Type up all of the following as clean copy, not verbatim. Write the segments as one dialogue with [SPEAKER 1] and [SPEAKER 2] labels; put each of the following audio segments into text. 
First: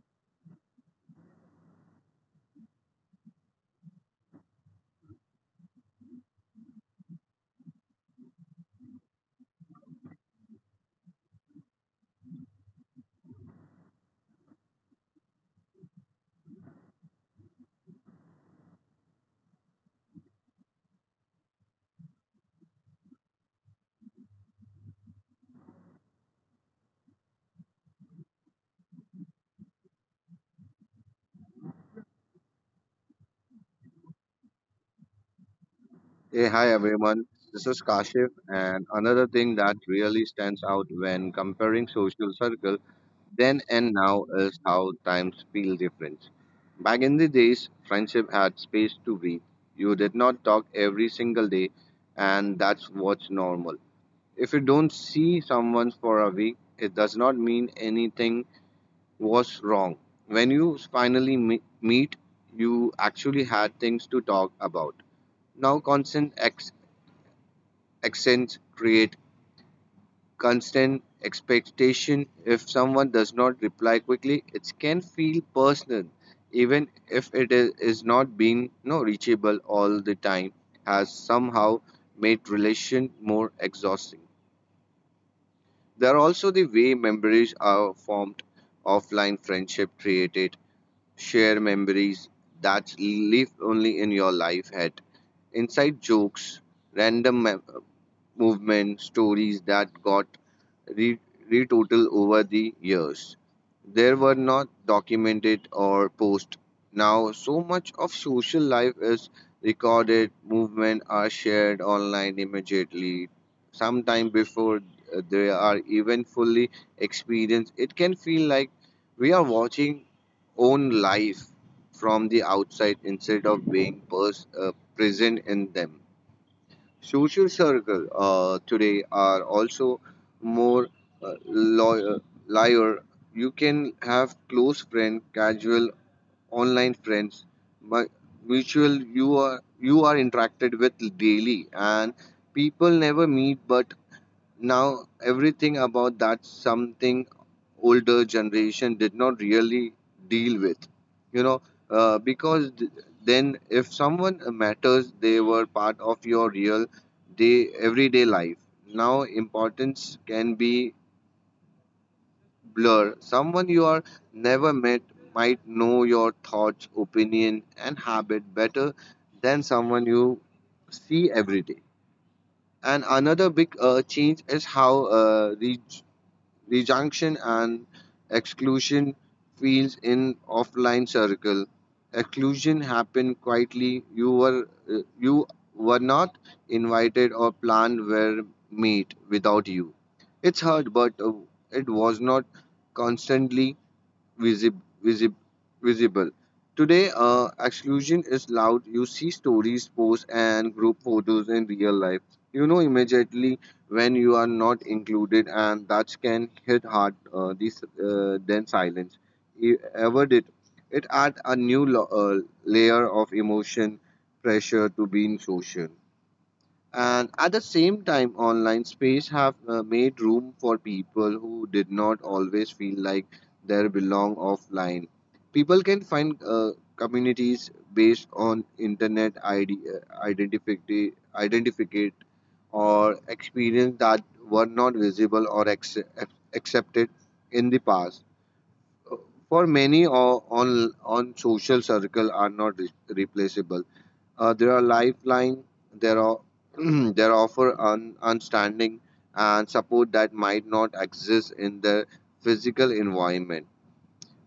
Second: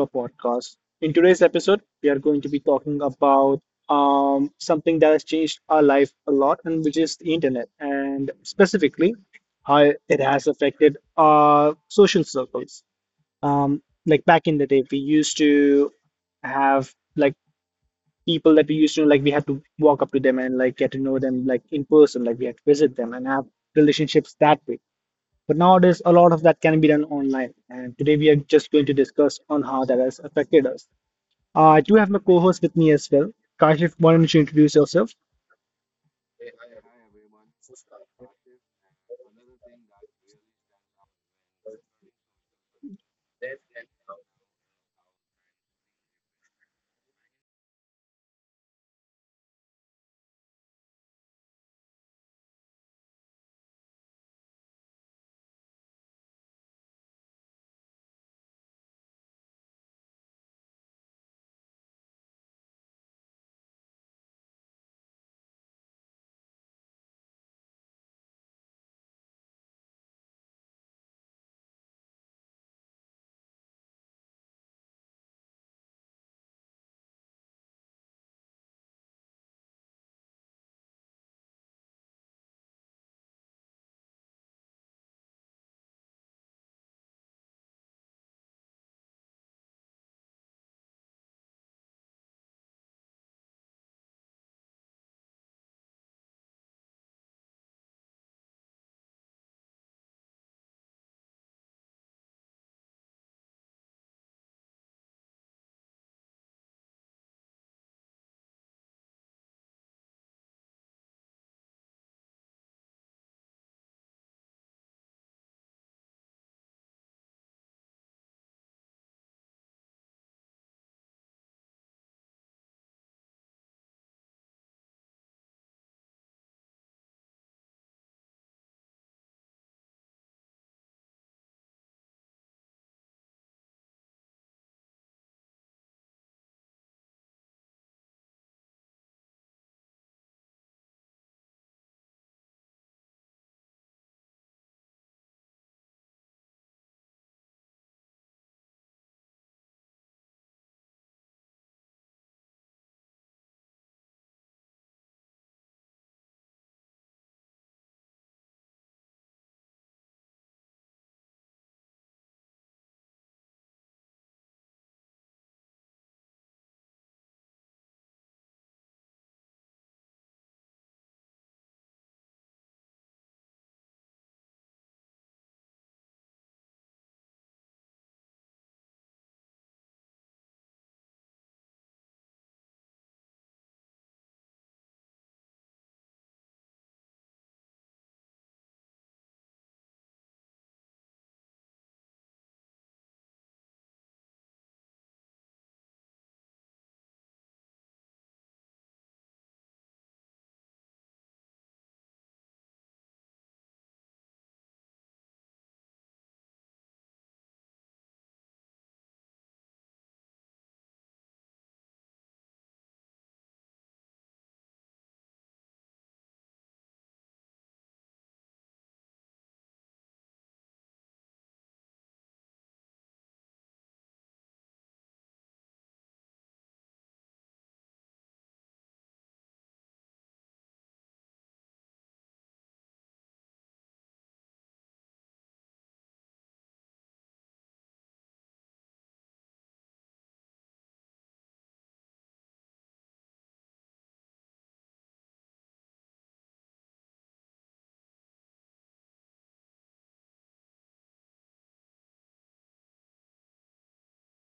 [SPEAKER 1] our podcast. In today's episode, we are going to be talking about something that has changed our life a lot, and which is the internet, and specifically how it has affected our social circles. Like back in the day, we used to have like people that we used to know, like we had to walk up to them and like get to know them like in person, like we had to visit them and have relationships that way, but nowadays, a lot of that can be done online. And today we are just going to discuss on how that has affected us. I do have my co-host with me as well. Kashif, why don't you introduce yourself?
[SPEAKER 2] Hey, hi everyone. This is Kashif, and another thing that really stands out when comparing social circle then and now is how times feel different. Back in the days, friendship had space to breathe. You did not talk every single day, and that's what's normal. If you don't see someone for a week, it does not mean anything was wrong. When you finally meet, you actually had things to talk about. Now, constant accents create constant expectation. If someone does not reply quickly, it can feel personal, even if it is not being no reachable all the time, has somehow made relation more exhausting. They are also the way memories are formed. Offline friendship created share memories that live only in your life head. Inside jokes, random movement stories that got re- retotal over the years. There were not documented or posted. Now, so much of social life is recorded, movement are shared online immediately sometime before they are even fully experienced. It can feel like we are watching own life from the outside instead of being present in them. Social circle today are also more uh, lo- liar. You can have close friend, casual online friends, but mutual you are interacted with daily, and people never meet. But now everything about that something older generation did not really deal with, you know because then if someone matters, they were part of your real day everyday life. Now importance can be blur. Someone you are never met might know your thoughts, opinion and habit better than someone you see every day. And another big change is how rejection and exclusion feels in offline circle. Exclusion happened quietly. You were not invited, or planned were made without you. It's hard, but it was not constantly visib- visib- visible. Today, exclusion is loud. You see stories, posts, and group photos in real life. You know immediately when you are not included, and that can hit hard. This then silence. You ever did it add a new layer of emotion pressure to being social? And at the same time, online space have made room for people who did not always feel like they belong offline. People can find communities based on internet ID, identity, identificate or experience that were not visible or accepted in the past. For many on social circle are not replaceable. There are lifeline. There are there offer understanding and support that might not exist in the physical environment.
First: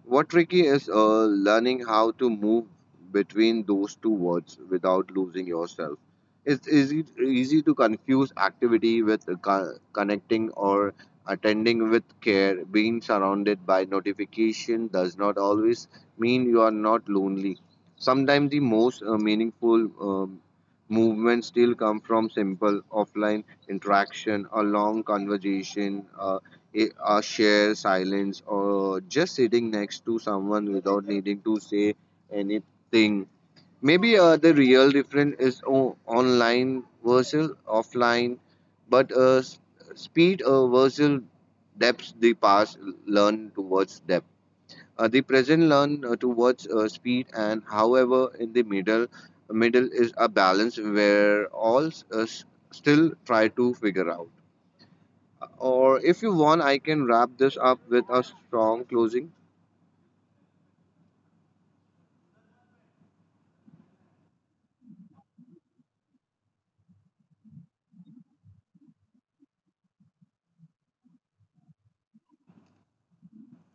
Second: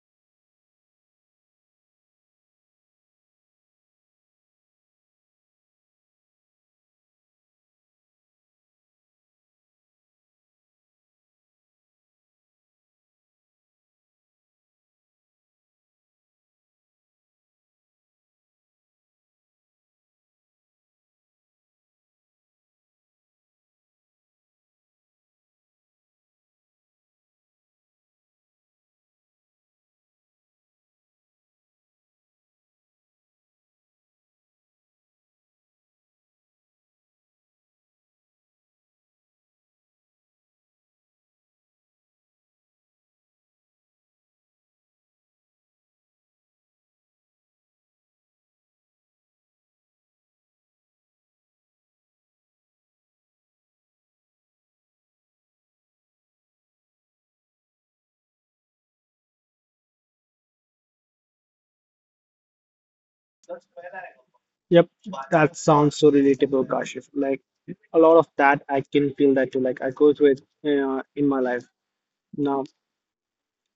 [SPEAKER 2] What tricky is learning how to move between those two words without losing yourself. It's easy to confuse activity with connecting, or attending with care. Being surrounded by notification does not always mean you are not lonely. Sometimes the most meaningful movements still come from simple offline interaction, a long conversation, a shared silence, or just sitting next to someone without needing to say anything. Maybe the real difference is online versus offline, but speed versus depth. The past learn towards depth. The present learn towards speed, and however, in the middle, middle is a balance where all still try to figure out. Or if you want, I can wrap this up with a strong closing.
[SPEAKER 1] Yep, that sounds so relatable, Kashif. Like a lot of that, I can feel that too. Like I go through it in my life. Now,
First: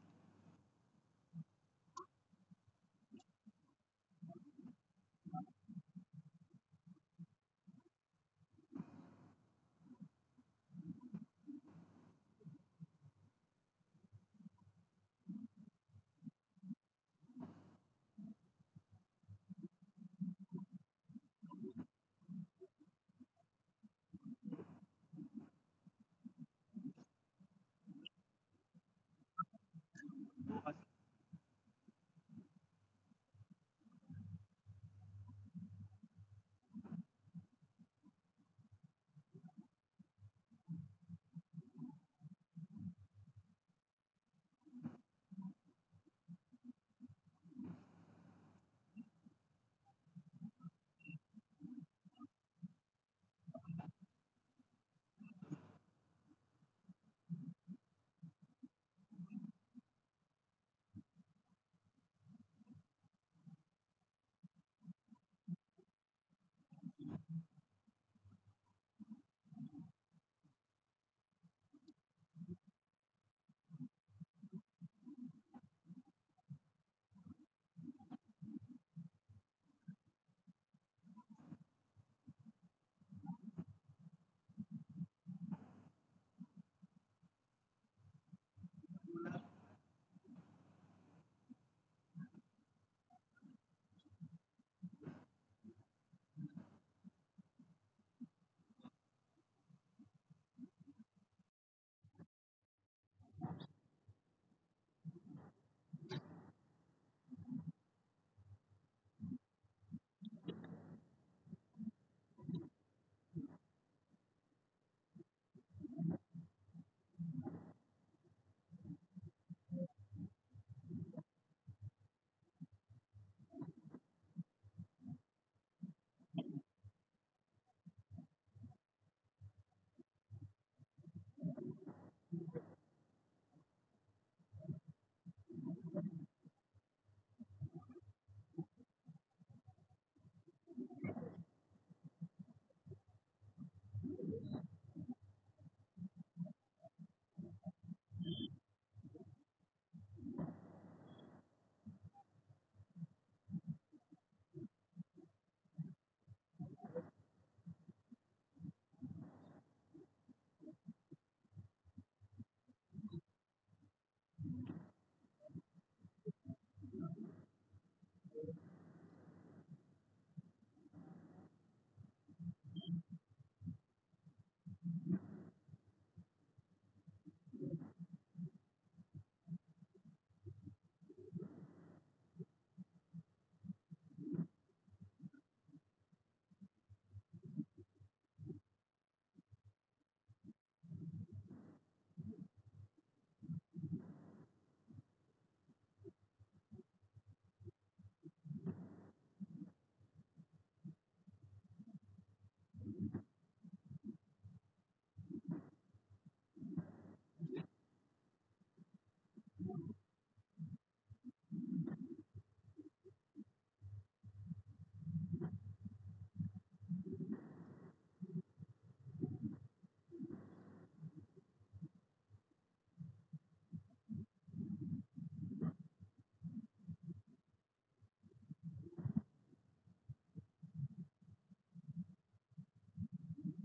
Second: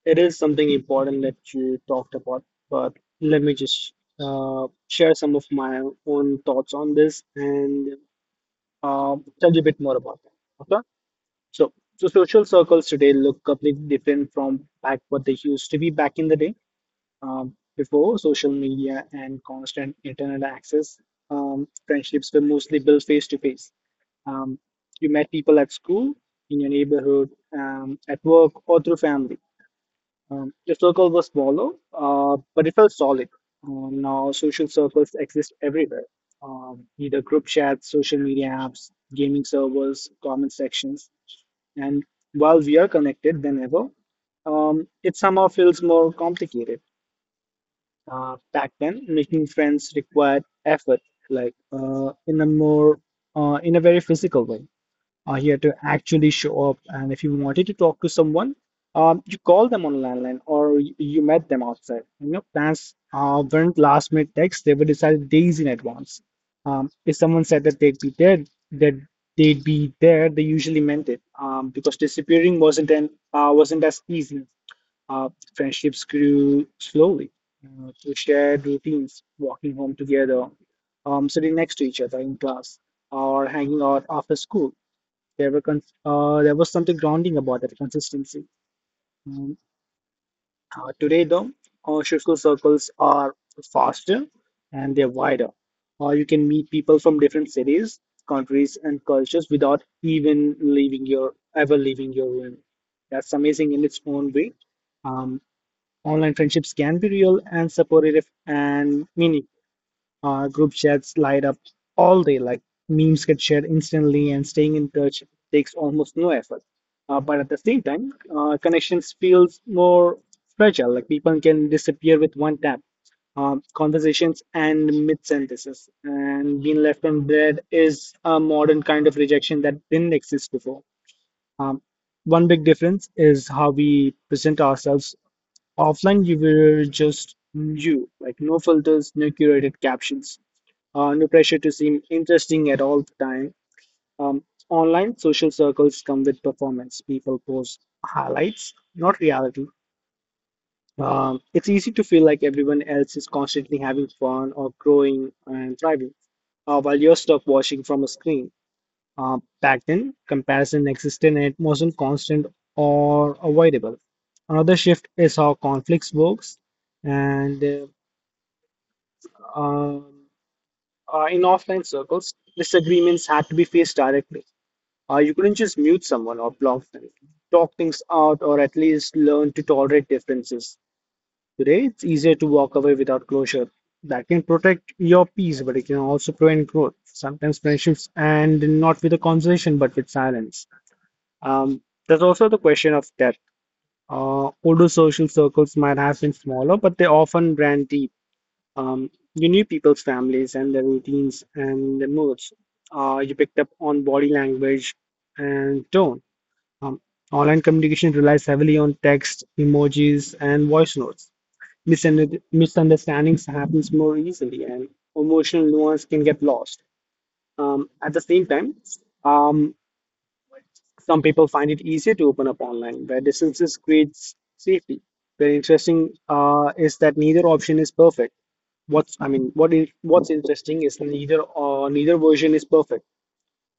[SPEAKER 1] it is something important that you talked about, but let me just share some of my own thoughts on this and uh, tell you a bit more about that. So, social circles today look completely different from back what they used to be back in the day, before social media and constant internet access. Friendships were mostly built face to face. Um, You met people at school, in your neighborhood, at work, or through family. Your circle was smaller, but it felt solid. Now social circles exist everywhere. Either group chats, social media apps, gaming servers, comment sections. And while we are connected than ever, it somehow feels more complicated. Back then, making friends required effort, like in a very physical way, here to actually show up. And if you wanted to talk to someone, you call them on landline or you met them outside. You know, plans weren't last minute texts, they were decided days in advance. If someone said that they'd be there, that they'd be there, they usually meant it because disappearing wasn't as easy. Uh, Friendships grew slowly through shared routines, walking home together, sitting next to each other in class, or hanging out after school. There was something grounding about that consistency. Mm, Today, though, Shusku circles are faster and they're wider. You can meet people from different cities, countries, and cultures without even leaving your ever leaving your room. That's amazing in its own way. Um, Online friendships can be real and supportive and meaningful. Group chats light up all day, like memes get shared instantly, and staying in touch takes almost no effort. But at the same time, connections feels more fragile, like people can disappear with one tap. Conversations and mid-sentences, and being left on read is a modern kind of rejection that didn't exist before. Um, One big difference is how we present ourselves. Offline you were just you, like no filters, no curated captions, no pressure to seem interesting at all the time. Online social circles come with performance. People post highlights, not reality. It's easy to feel like everyone else is constantly having fun or growing and thriving, while you're stuck watching from a screen. Back then, comparison existed and it wasn't constant or avoidable. Another shift is how conflicts works, and um, in offline circles, disagreements had to be faced directly. You couldn't just mute someone or block them, talk things out, or at least learn to tolerate differences. Today, it's easier to walk away without closure. That can protect your peace, but it can also prevent growth. Sometimes friendships end not with a conversation, but with silence. Um, there's also the question of depth. Older social circles might have been smaller, but they often ran deep. You knew people's families and their routines and their moods. You picked up on body language and tone. Um, Online communication relies heavily on text, emojis, and voice notes. Misunderstandings happens more easily, and emotional nuance can get lost. At the same time, um, some people find it easier to open up online, where distances creates safety. Very interesting is that neither option is perfect. What's I mean, what is What's interesting is neither or neither version is perfect.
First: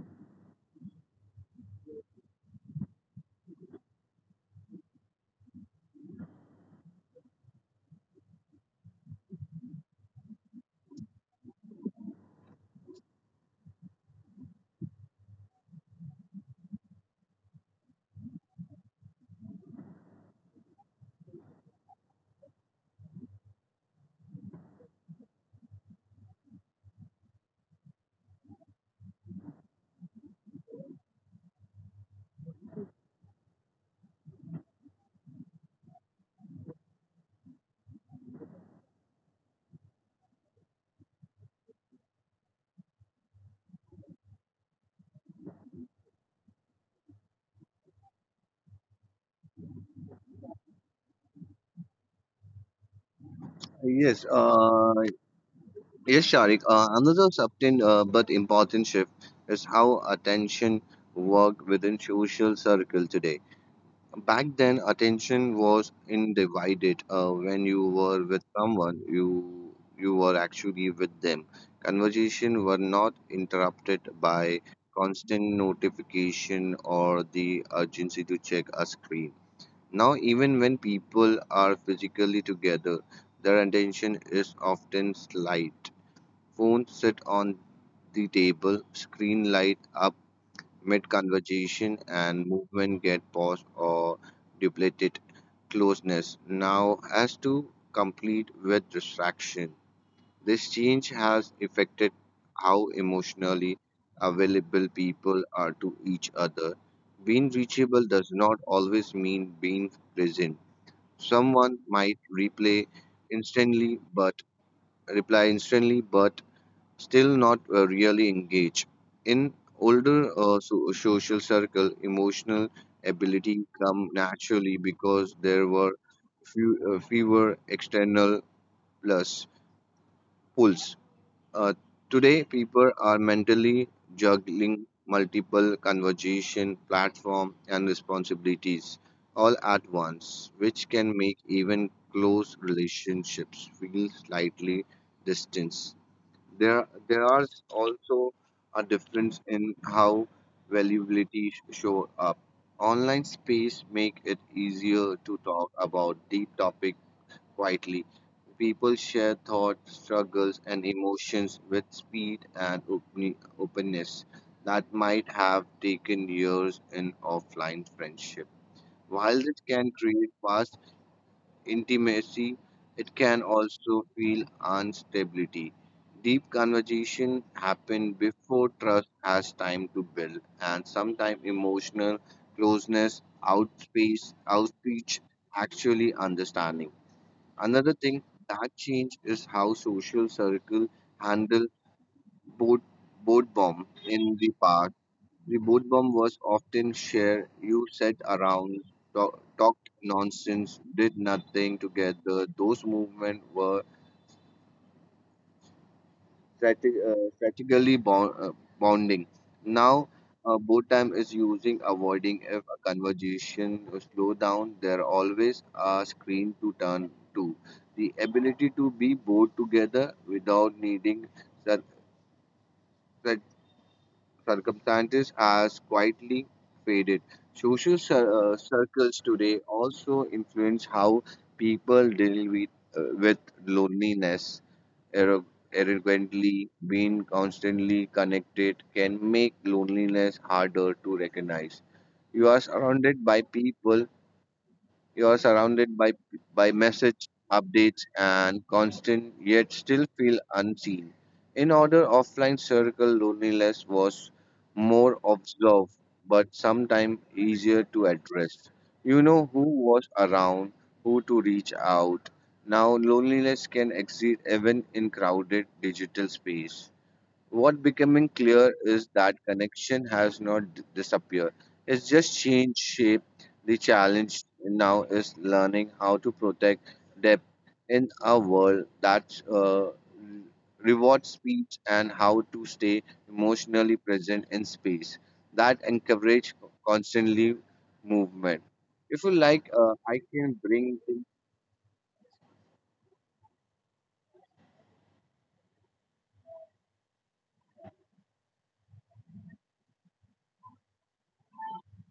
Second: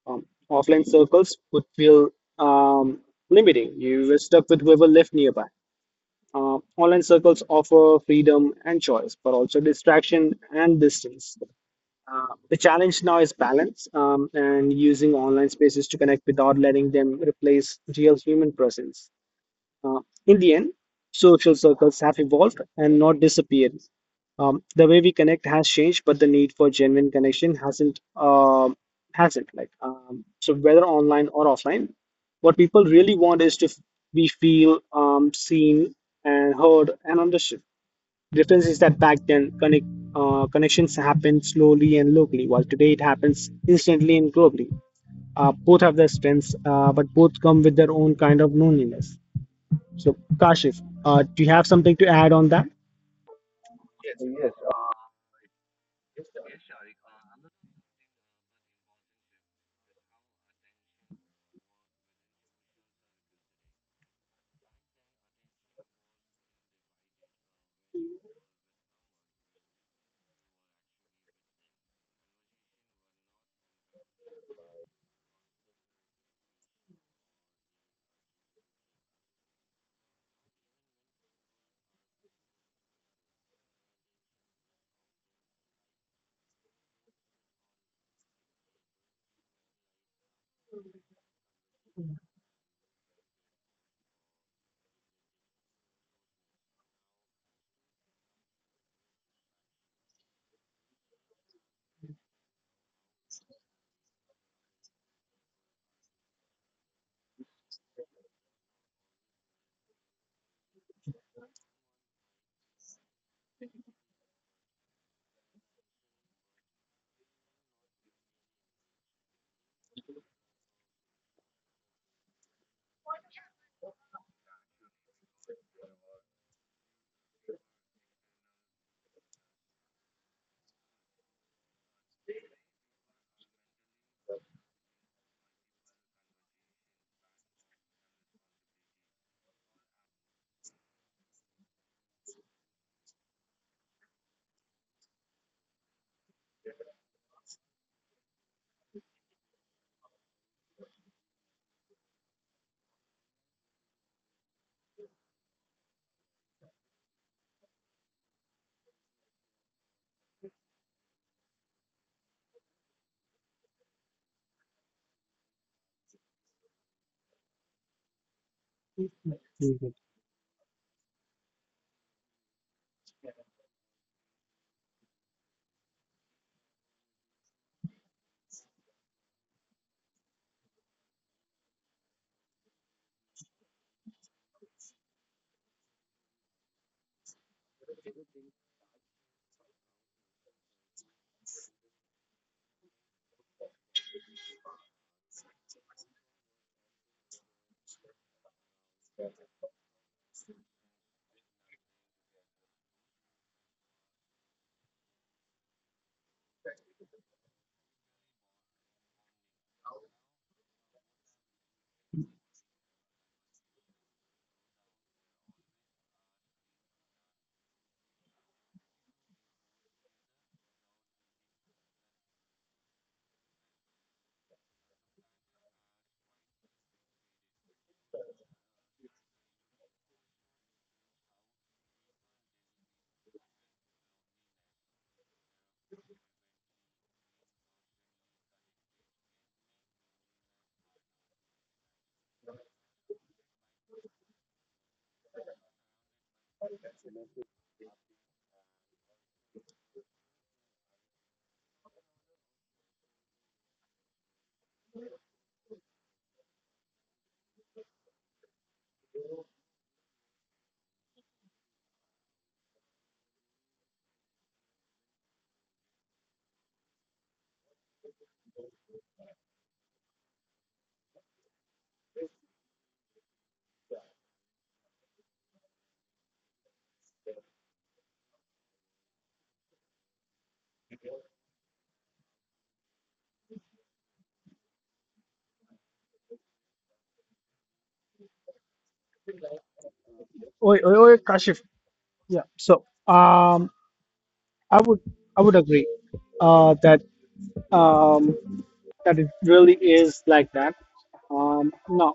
[SPEAKER 1] Offline circles would feel um, limiting. You were stuck with whoever lived nearby. Online circles offer freedom and choice, but also distraction and distance. The challenge now is balance and using online spaces to connect without letting them replace real human presence. Uh, in the end, social circles have evolved and not disappeared. The way we connect has changed, but the need for genuine connection hasn't. So whether online or offline, what people really want is to f- be feel seen and heard and understood. Difference is that back then connections happened slowly and locally, while today it happens instantly and globally. Both have their strengths, but both come with their own kind of loneliness. So, Kashif, do you have something to add on that?
[SPEAKER 2] Yes. Yes, Sharik. Another subtle but important shift is how attention worked within social circle today. Back then, attention was undivided. When you were with someone, you were actually with them. Conversation were not interrupted by constant notification or the urgency to check a screen. Now, even when people are physically together, their attention is often slight. Phones sit on the table, screen light up mid conversation, and movement get paused or depleted. Closeness now has to complete with distraction. This change has affected how emotionally available people are to each other. Being reachable does not always mean being present. Someone might replay instantly but reply instantly but still not really engaged. In older social circle, emotional ability come naturally because there were fewer external plus pulls. Uh, today, people are mentally juggling multiple conversation, platform, and responsibilities all at once, which can make even close relationships feel slightly distant. There are also a difference in how valuability show up. Online space make it easier to talk about deep topic quietly. People share thoughts, struggles, and emotions with speed and openness that might have taken years in offline friendship. While this can
[SPEAKER 1] Mhm.
[SPEAKER 2] create fast intimacy, it can also feel instability. Deep conversation happen before trust has time to build, and sometimes emotional closeness outspace outspeech actually understanding. Another thing that change is how social circle handle both both bomb in the past. The boat bomb was often shared. You sat around, talked nonsense, did nothing together. Those movements were strate- strategically bonding. Now, boat time is using avoiding. If a conversation slow down, there always a screen to turn to. The ability to be both together without needing sur- circumstances has quietly faded. Circles today also influence how people deal with loneliness. Arro- Arrogantly, being constantly connected can make loneliness harder to recognize. You are surrounded by people you are surrounded by message updates and constant, yet still feel unseen. In order, offline circle loneliness was more observed, but sometimes easier to address. You know who was around, who to reach out. Now, loneliness can exist even in crowded digital space. What becoming clear is that connection has not disappeared, it's just changed shape. The challenge now is learning how to protect depth in a world that rewards speed, and how to stay emotionally present in space that encourage constantly movement. If you like, I can
[SPEAKER 1] Oi, oi,
[SPEAKER 2] bring.
[SPEAKER 1] oi, Kashif. Yeah. So, I would, I would agree, that, um, that it really is like that. Now,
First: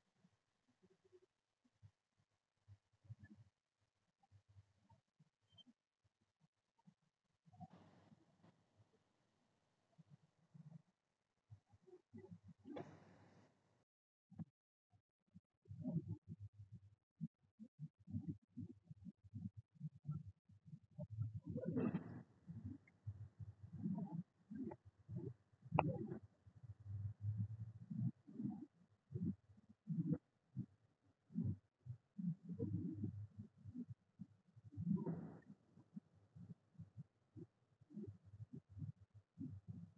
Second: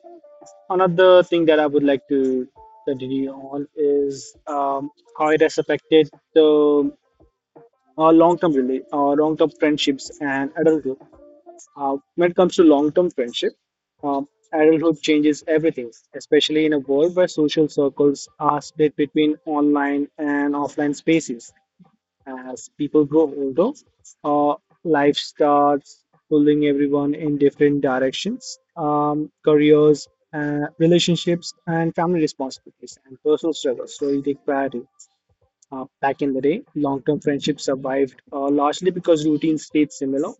[SPEAKER 1] another thing that I would like to continue on is how it has affected the long-term friendships and adulthood. When it comes to long term friendship, um, adulthood changes everything, especially in a world where social circles are split between online and offline spaces. As people grow older, uh, life starts pulling everyone in different directions. Careers, relationships, and family responsibilities and personal struggles slowly take priority. Back in the day, long-term friendships survived largely because routines stayed similar,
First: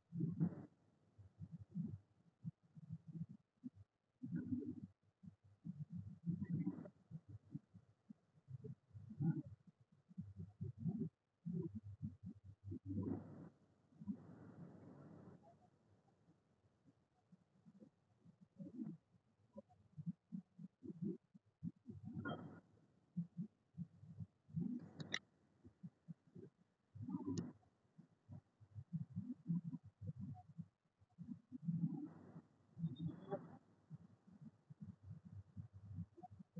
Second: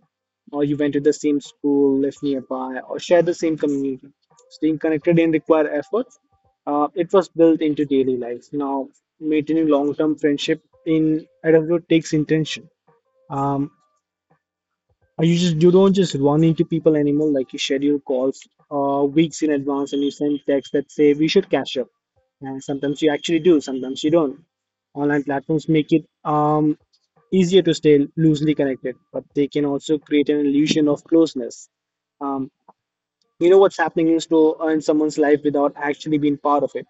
[SPEAKER 1] or you went to the same school, lived nearby, or shared the same community. Staying connected didn't require effort. It was built into daily life. Now, maintaining long-term friendship in adulthood takes intention. Um, You just you don't just run into people anymore. Like you schedule calls weeks in advance and you send texts that say we should catch up. And sometimes you actually do, sometimes you don't. Online platforms make it easier to stay loosely connected, but they can also create an illusion of closeness. Um, you know what's happening in someone's life without actually being part of it.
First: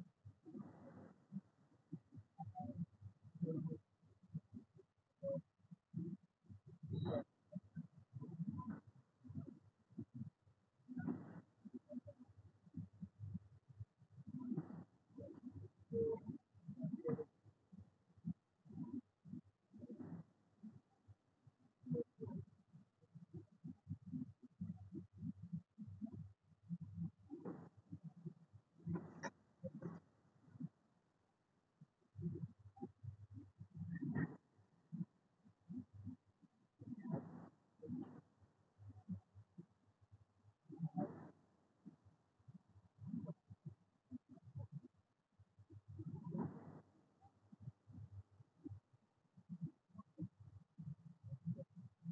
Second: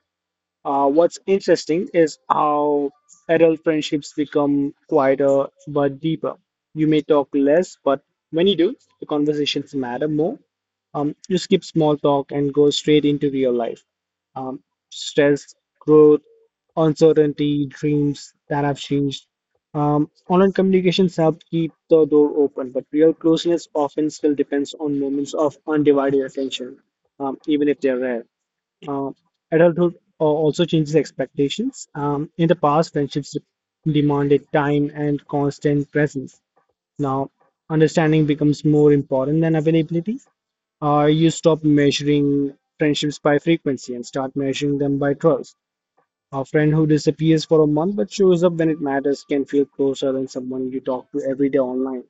[SPEAKER 1] What's interesting is how adult friendships become quieter but deeper. You may talk less, but when you do, the conversations matter more. You skip small talk and go straight into real life. Um, Stress, growth, uncertainty, dreams that have changed. Online communications help keep the door open, but real closeness often still depends on moments of undivided attention, even if they're rare. Uh, also changes expectations. In the past, friendships demanded time and constant presence. Now, understanding becomes more important than availability. You stop measuring friendships by frequency and start measuring them by trust. A friend who disappears for a month but shows up when it matters can feel closer than someone you talk to every day online.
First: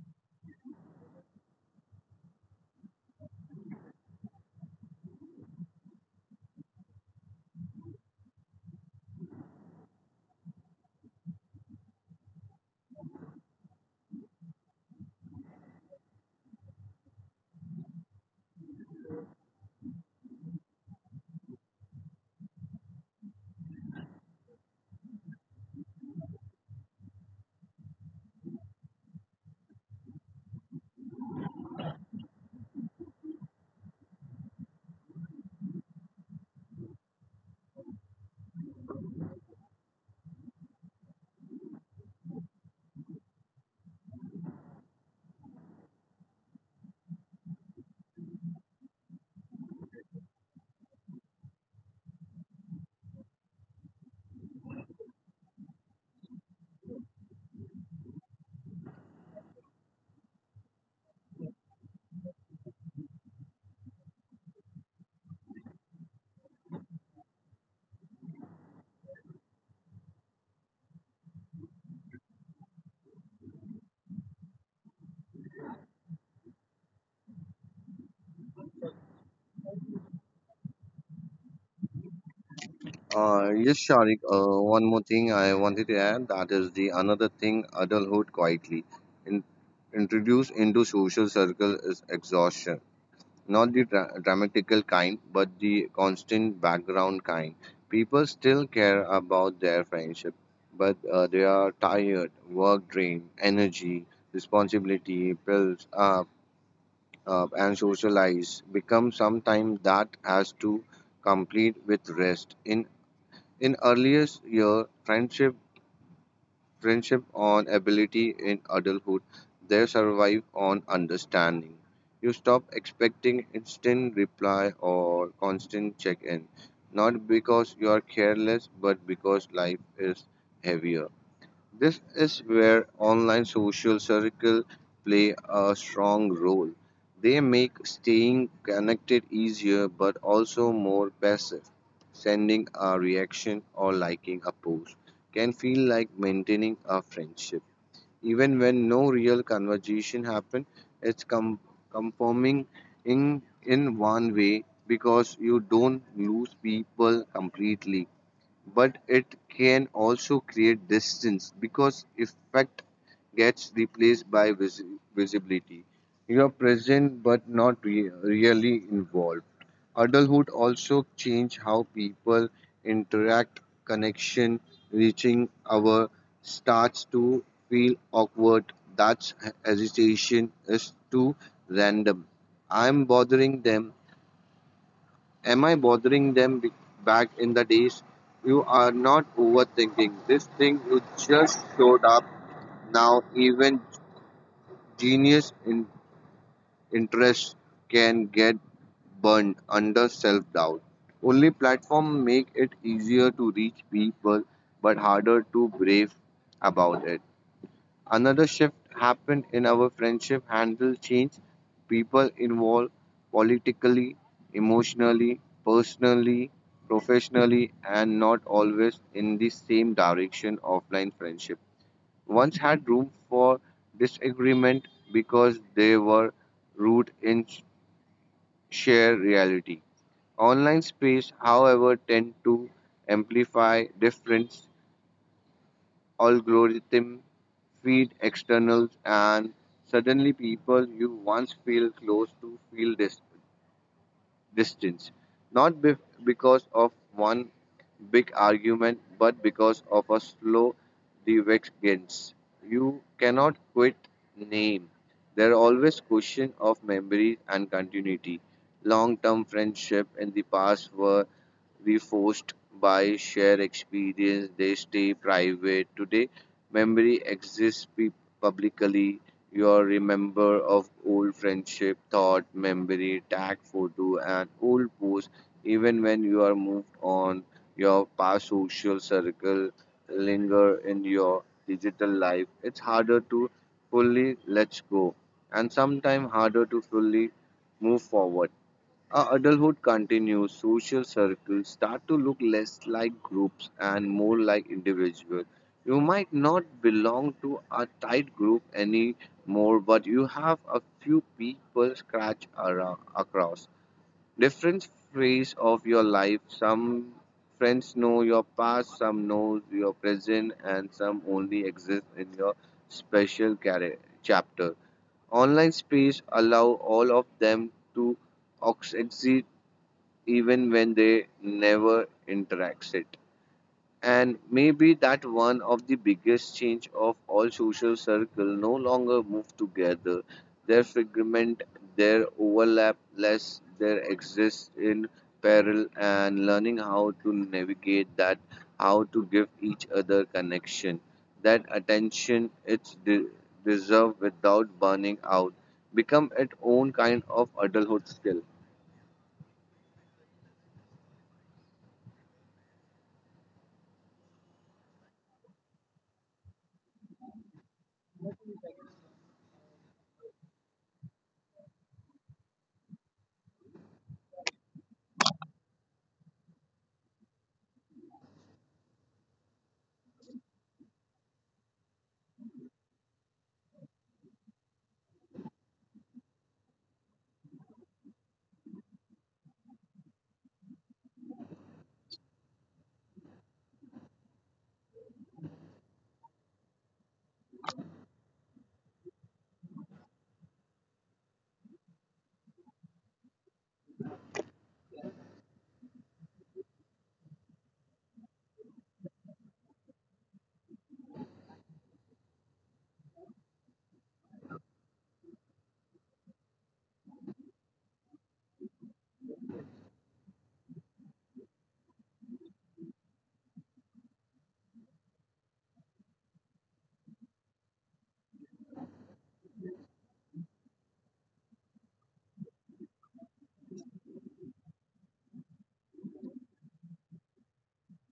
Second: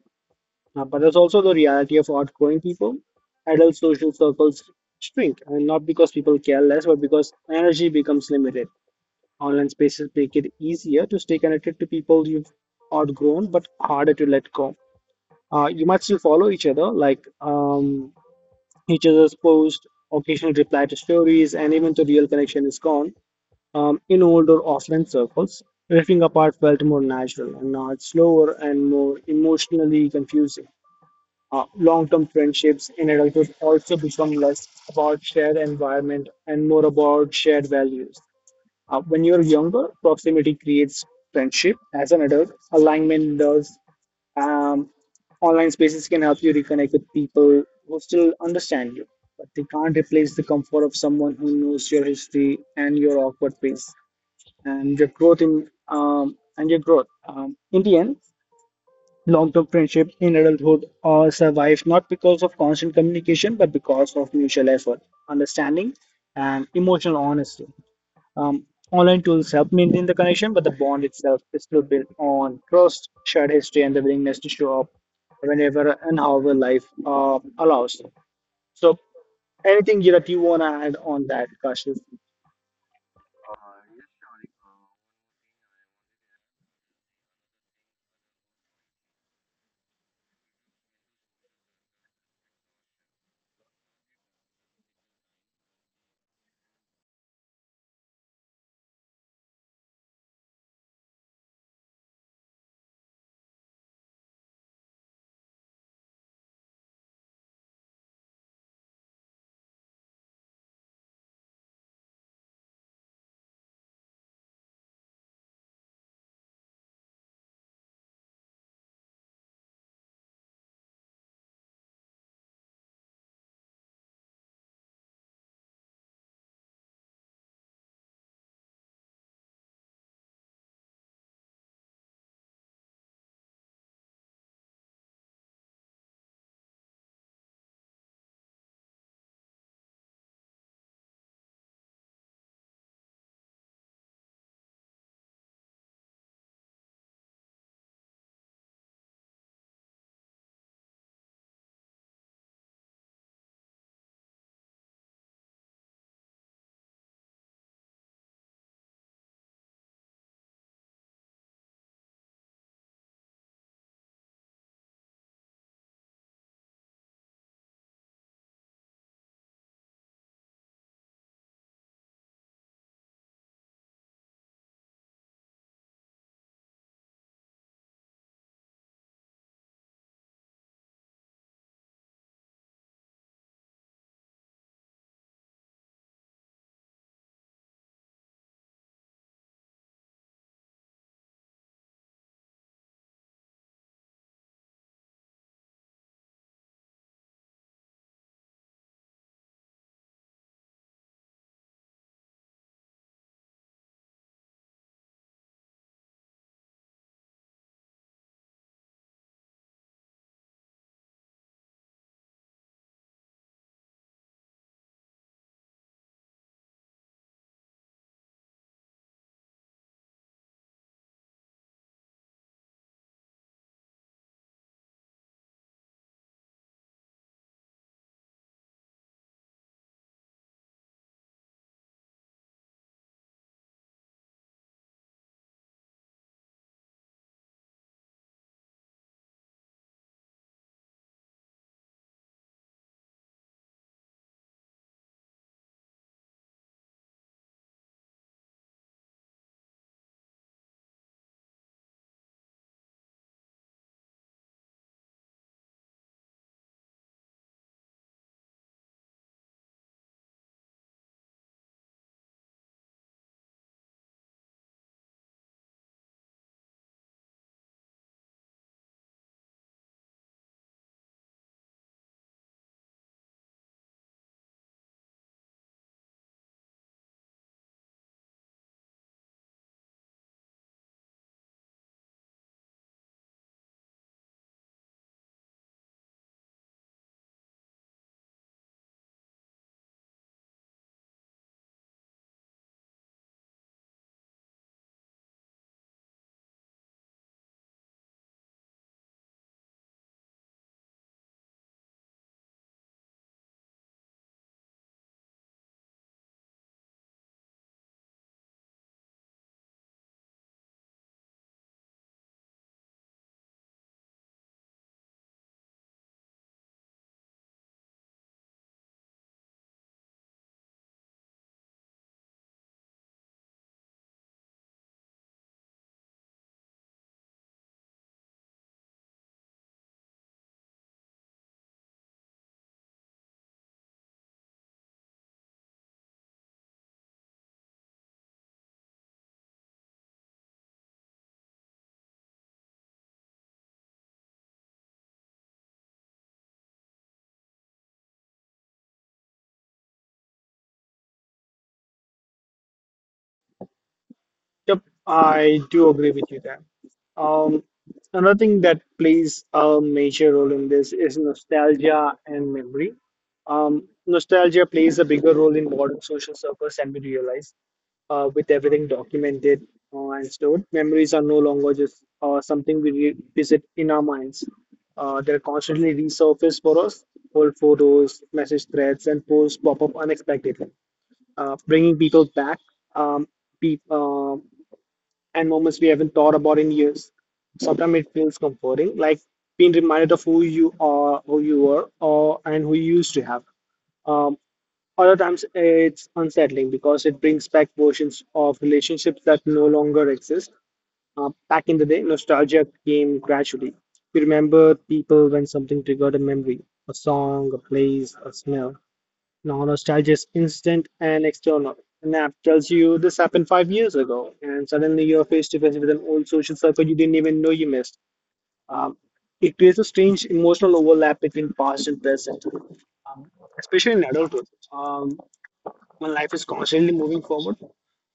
[SPEAKER 1] But there's also the reality of outgrowing people. Adult social circles shrink, and not because people care less, but because energy becomes limited. Online spaces make it easier to stay connected to people you've outgrown, but harder to let go. You might still follow each other, each other's post, occasional reply to stories, and even the real connection is gone. In older offline circles, drifting apart felt more natural, and now it's slower and more emotionally confusing. Long-term friendships in adulthood also become less about shared environment and more about shared values. When you're younger, proximity creates friendship. As an adult, alignment does. Um, Online spaces can help you reconnect with people who still understand you, but they can't replace the comfort of someone who knows your history and your awkward pace and your growth. In the end, long-term friendships in adulthood survive not because of constant communication, but because of mutual effort, understanding, and emotional honesty. Um, Online tools help maintain the connection, but the bond itself is still built on trust, shared history, and the willingness to show up whenever and however life allows. So, anything that you want to add on that, Kashif?
[SPEAKER 2] Yes, Sharik. One more thing I wanted to add that is the another thing adulthood quietly in, introduced into social circle is exhaustion, not the dramatical kind, but the constant background kind. People still care about their friendship, but they are tired. Work drained, energy, responsibility builds up and socialize become sometimes that has to complete with rest. In earliest year, friendship on ability in adulthood, they survive on understanding. You stop expecting instant reply or constant check-in, not because you are careless, but because life is heavier. This is where online social circle play a strong role. They make staying connected easier but also more passive. Sending a reaction or liking a post can feel like maintaining a friendship. Even when no real conversation happened, it's conforming in one way, because you don't lose people completely, but it can also create distance because effect gets replaced by visibility. You are present but not really involved. Adulthood also change how people interact. Connection reaching our starts to feel awkward. That's hesitation is too random. I'm bothering them Am I bothering them, back in the days? You are not overthinking this thing, you just showed up. Now, even genius in interest can get burned under self doubt. Only platform make it easier to reach people but harder to brave about it. Another shift happened in our friendship handle change. People involved politically, emotionally, personally, professionally, and not always in the same direction. Offline friendship once had room for disagreement because they were rooted in shared reality. Online space, however, tend to amplify difference. Algorithm feed externals, and suddenly people you once feel close to feel distance, not because of one big argument, but because of a slow divergence you cannot quit name. There are always question of memories and continuity. Long term friendship in the past were reinforced by shared experience. They stay private. Today, memory exists publicly. Your remember of old friendship, thought, memory, tag photo, and old post. Even when you are moved on, your past social circle linger in your digital life. It's harder to fully let go, and sometimes harder to fully move forward. As adulthood continues, social circles start to look less like groups and more like individuals. You might not belong to a tight group anymore, but you have a few people scratch around, across different phase of your life. Some friends know your past, some know your present, and some only exist in your special chapter. Online space allow all of them to exit even when they never interacted. And maybe that one of the biggest change of all. Social circle no longer move together, their fragment, their overlap less, their exist in peril. And learning how to navigate that, how to give each other connection, that attention it's deserved without burning out, become its own kind of adulthood skill.
[SPEAKER 1] Yep, I do agree with you there. Um, Another thing that plays a major role in this is nostalgia and memory. Nostalgia plays a bigger role in modern social circles than we realize. With everything documented and stored, memories are no longer just something we revisit in our minds. They're constantly resurfaced for us. Old photos, message threads, and posts pop up unexpectedly, bringing people back um, people and moments we haven't thought about in years. Sometimes it feels comforting, like being reminded of who you are, who you were, or and who you used to have. Um, Other times it's unsettling because it brings back versions of relationships that no longer exist. Back in the day, nostalgia came gradually. You remember people when something triggered a memory, a song, a place, a smell. No nostalgia is instant and external. An app tells you this happened 5 years ago, and suddenly you're face to face with an old social circle you didn't even know you missed. Um, it creates a strange emotional overlap between past and present, um, especially in adulthood. Um, when life is constantly moving forward,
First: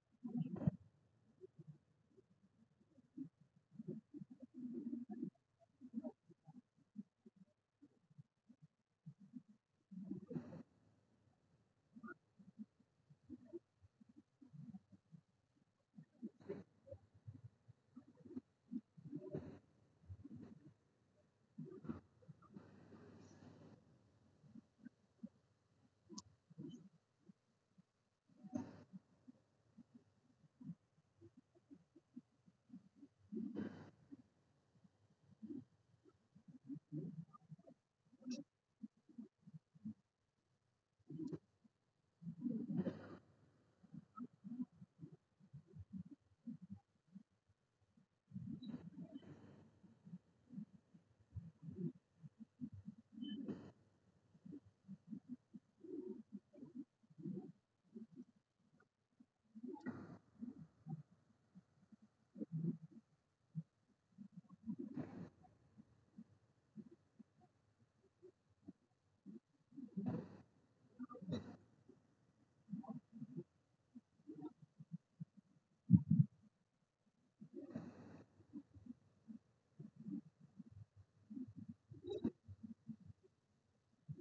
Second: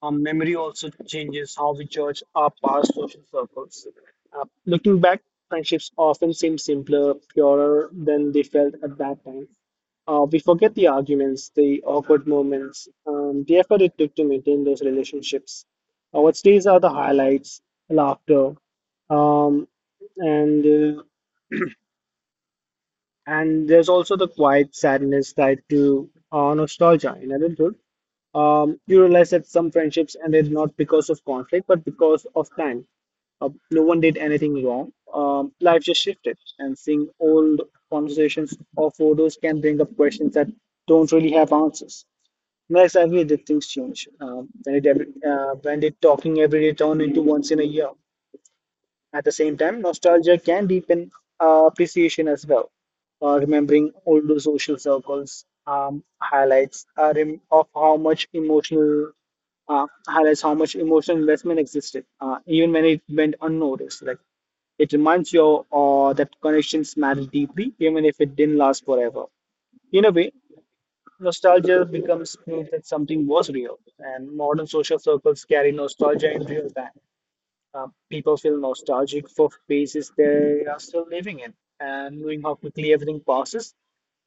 [SPEAKER 1] our memory also changes how we judge our past social circles. Looking back, friendships often seem simpler, purer than they felt at that time. We forget the arguments, the awkward moments, the effort it took to maintain those relationships. What stays are the highlights, laughter, um, and uh, and there's also the quiet sadness tied to nostalgia in adulthood. You realize that some friendships ended not because of conflict, but because of time. No one did anything wrong. Life just shifted, and seeing old conversations or photos can bring up questions that don't really have answers. Not exactly did things change? When did when did talking every day turn into once in a year? At the same time, nostalgia can deepen appreciation as well. Remembering older social circles highlights rem- of how much emotional highlights how much emotional investment existed, even when it went unnoticed. Like it reminds you that connections matter deeply, even if it didn't last forever. In a way, nostalgia becomes proof that something was real, and modern social circles carry nostalgia in real time. People feel nostalgic for phases they are still living in and knowing how quickly everything passes.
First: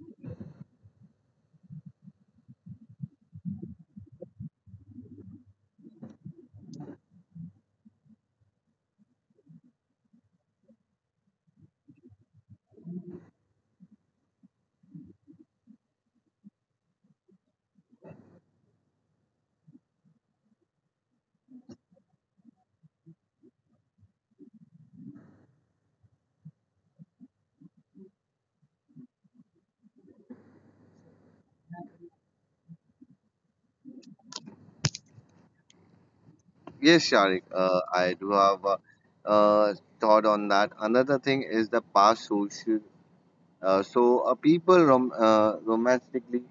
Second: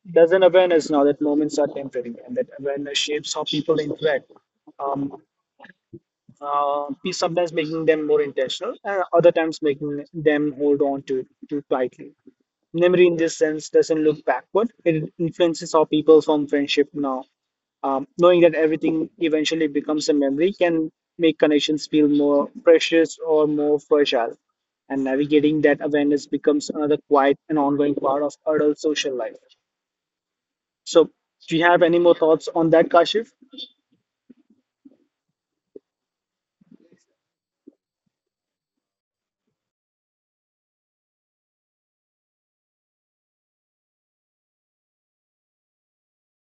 [SPEAKER 1] There's an awareness now that moments are temporary and that awareness shapes how people interact. Um, uh, Sometimes making them more intentional and other times making them hold on to it too tightly. Memory in this sense doesn't look backward. It influences how people form friendship now. Knowing that everything eventually becomes a memory can make connections feel more precious or more fragile. And navigating that awareness becomes another quiet and ongoing part of adult social life. So, do you have any more thoughts on that, Kashif?
[SPEAKER 2] Yes, Sharik, I do have a uh, thought on that. Another thing is the past social people romantically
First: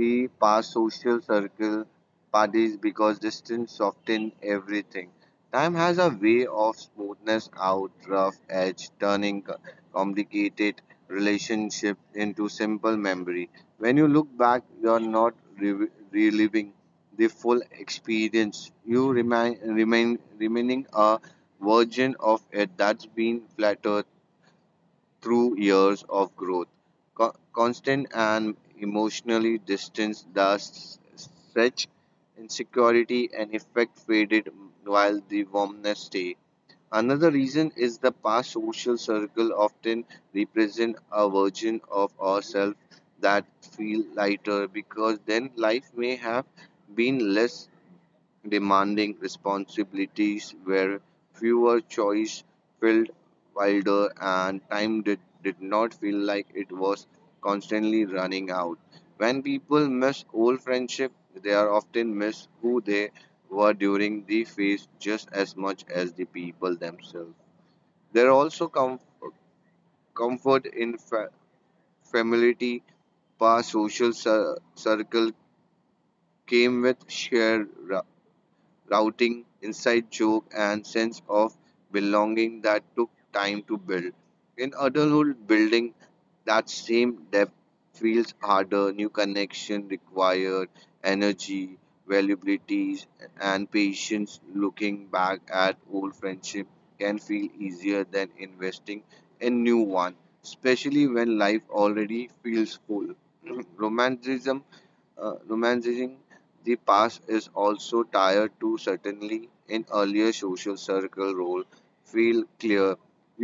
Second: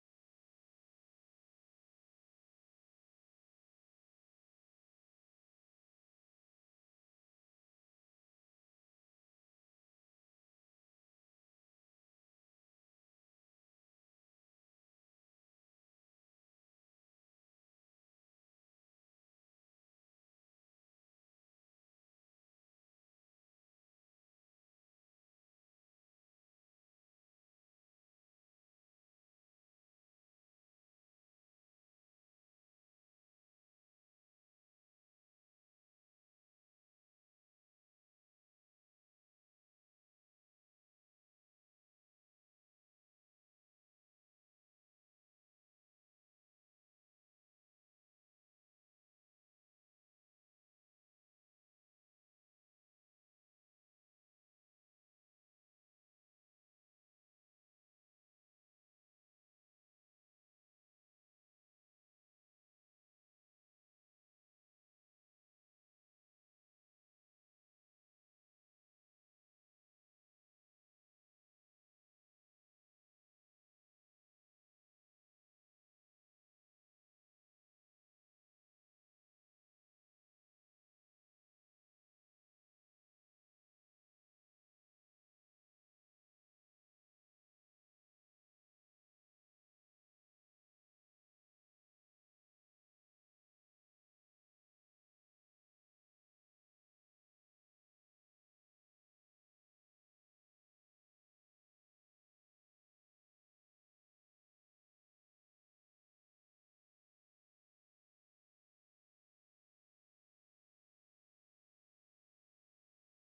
[SPEAKER 2] pass social circle parties because distance softens everything. Time has a way of smoothness out rough edge, turning complicated relationship into simple memory. When you look back, you're not reliving the full experience. You remaining a version of it that's been flattered through years of growth. Constant and emotionally distance, thus such insecurity and effect faded while the warmness stayed. Another reason is the past social circle often represent a version of ourselves that feel lighter because then life may have been less demanding. Responsibilities where fewer choice felt wilder and time did not feel like it was constantly running out. When people miss old friendship, they are often miss who they were during the phase just as much as the people themselves. There are also comfort in familiarity. Past social circle came with shared routing, inside joke, and sense of belonging that took time to build. In adulthood, building that same depth feels harder. New connection required energy, valuabilities, and patience. Looking back at old friendship can feel easier than investing in new one, especially when life already feels full. Romanticism Romanticizing the past is also tied to certainly in earlier social circle role feel clear.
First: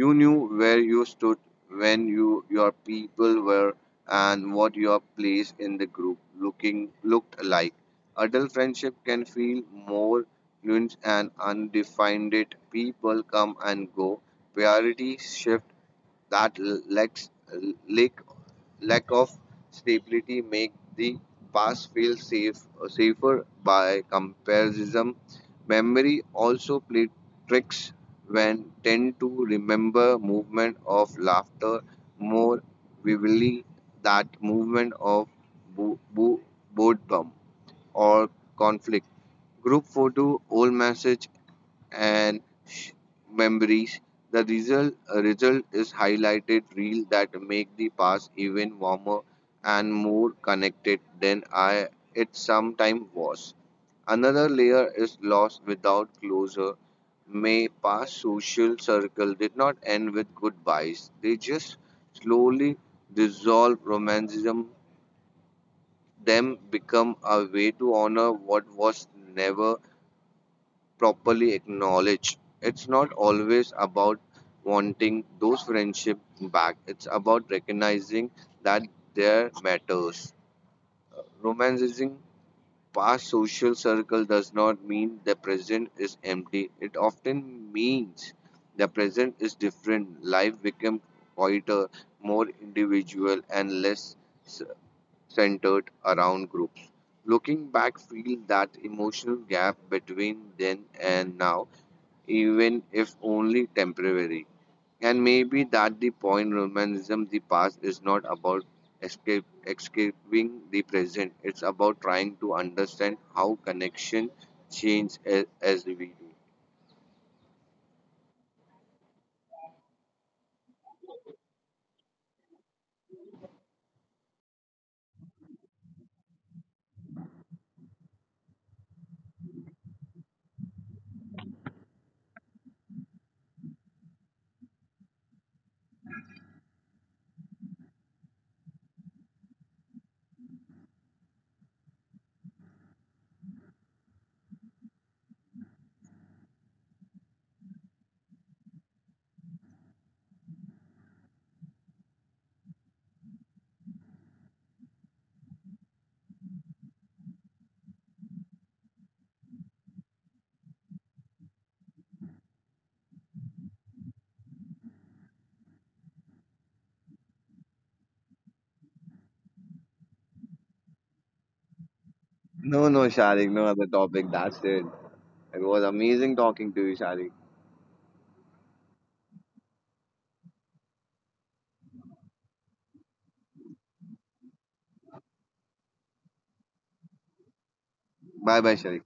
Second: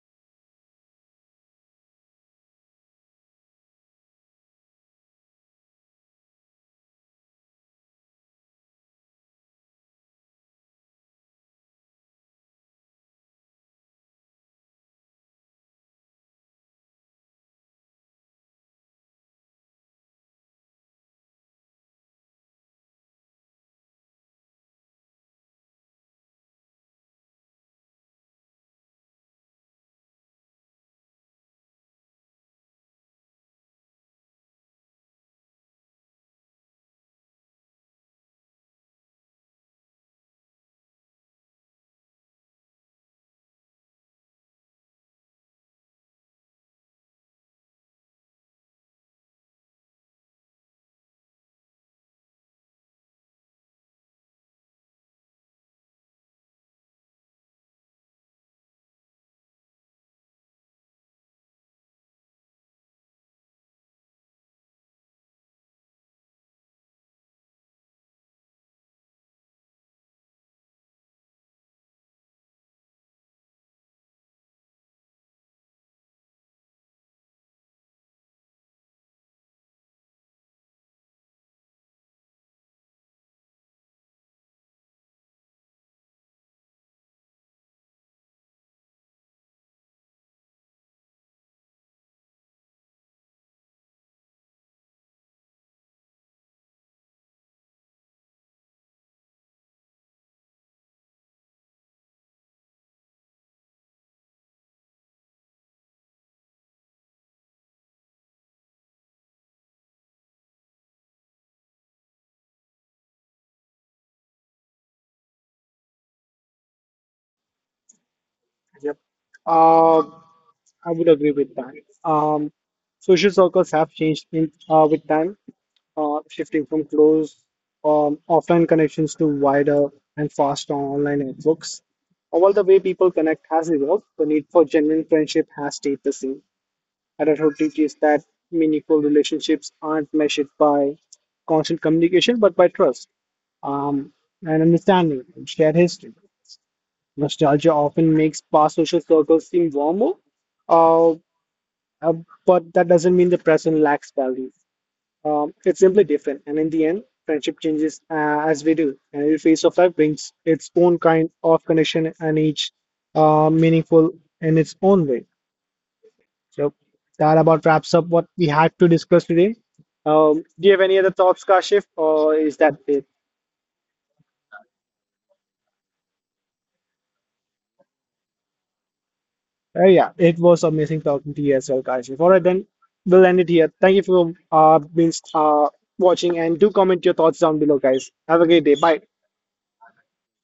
[SPEAKER 2] You knew where you stood, when you your people were, and what your place in the group looking looked like. Adult friendship can feel more nuanced and undefined. It people come and go, priorities shift. That lack, lack of stability make the past feel safer by comparison. Memory also play tricks. When tend to remember movement of laughter more vividly that movement of bo- bo- boredom or conflict. Group photo, old message, and sh- memories. The result is highlighted reel that make the past even warmer and more connected than I it sometime was. Another layer is lost without closure. May past social circle did not end with goodbyes. They just slowly dissolve. Romanticism, them become a way to honor what was never properly acknowledge. It's not always about wanting those friendship back. It's about recognizing that there matters. Romanticizing past social circle does not mean the present is empty. It often means the present is different. Life becomes quieter, more individual, and less s- centered around groups. Looking back, feel that emotional gap between then and now, even if only temporary. And maybe that the point. Romanticism the past is not about escape escaping the present. It's about trying to understand how connection as we do.
[SPEAKER 1] Yep. Uh, I would agree with that. Um, Social circles have changed with time, shifting from close offline connections to wider and faster online networks. While the way people connect has evolved, the need for genuine friendship has stayed the same. Adulthood teaches that meaningful relationships aren't measured by constant communication, but by trust um, and understanding and shared history. Nostalgia often makes past social circles seem warmer, uh, uh, but that doesn't mean the present lacks value. It's simply different. And in the end, friendship changes as we do. And every phase of life brings its own kind of connection and each meaningful in its own way. So that about wraps up what we had to discuss today. Do you have any other thoughts, Kashif, or is that it?
[SPEAKER 2] No, no, Sharik, no other topic. That's it. It was amazing talking to you, Sharik.
[SPEAKER 1] Yeah, it was amazing talking to you as well, Kashif. All right, then we'll end it here. Thank you for being watching and do comment your thoughts down below, guys. Have a great day. Bye.
[SPEAKER 2] Bye bye, Sharik.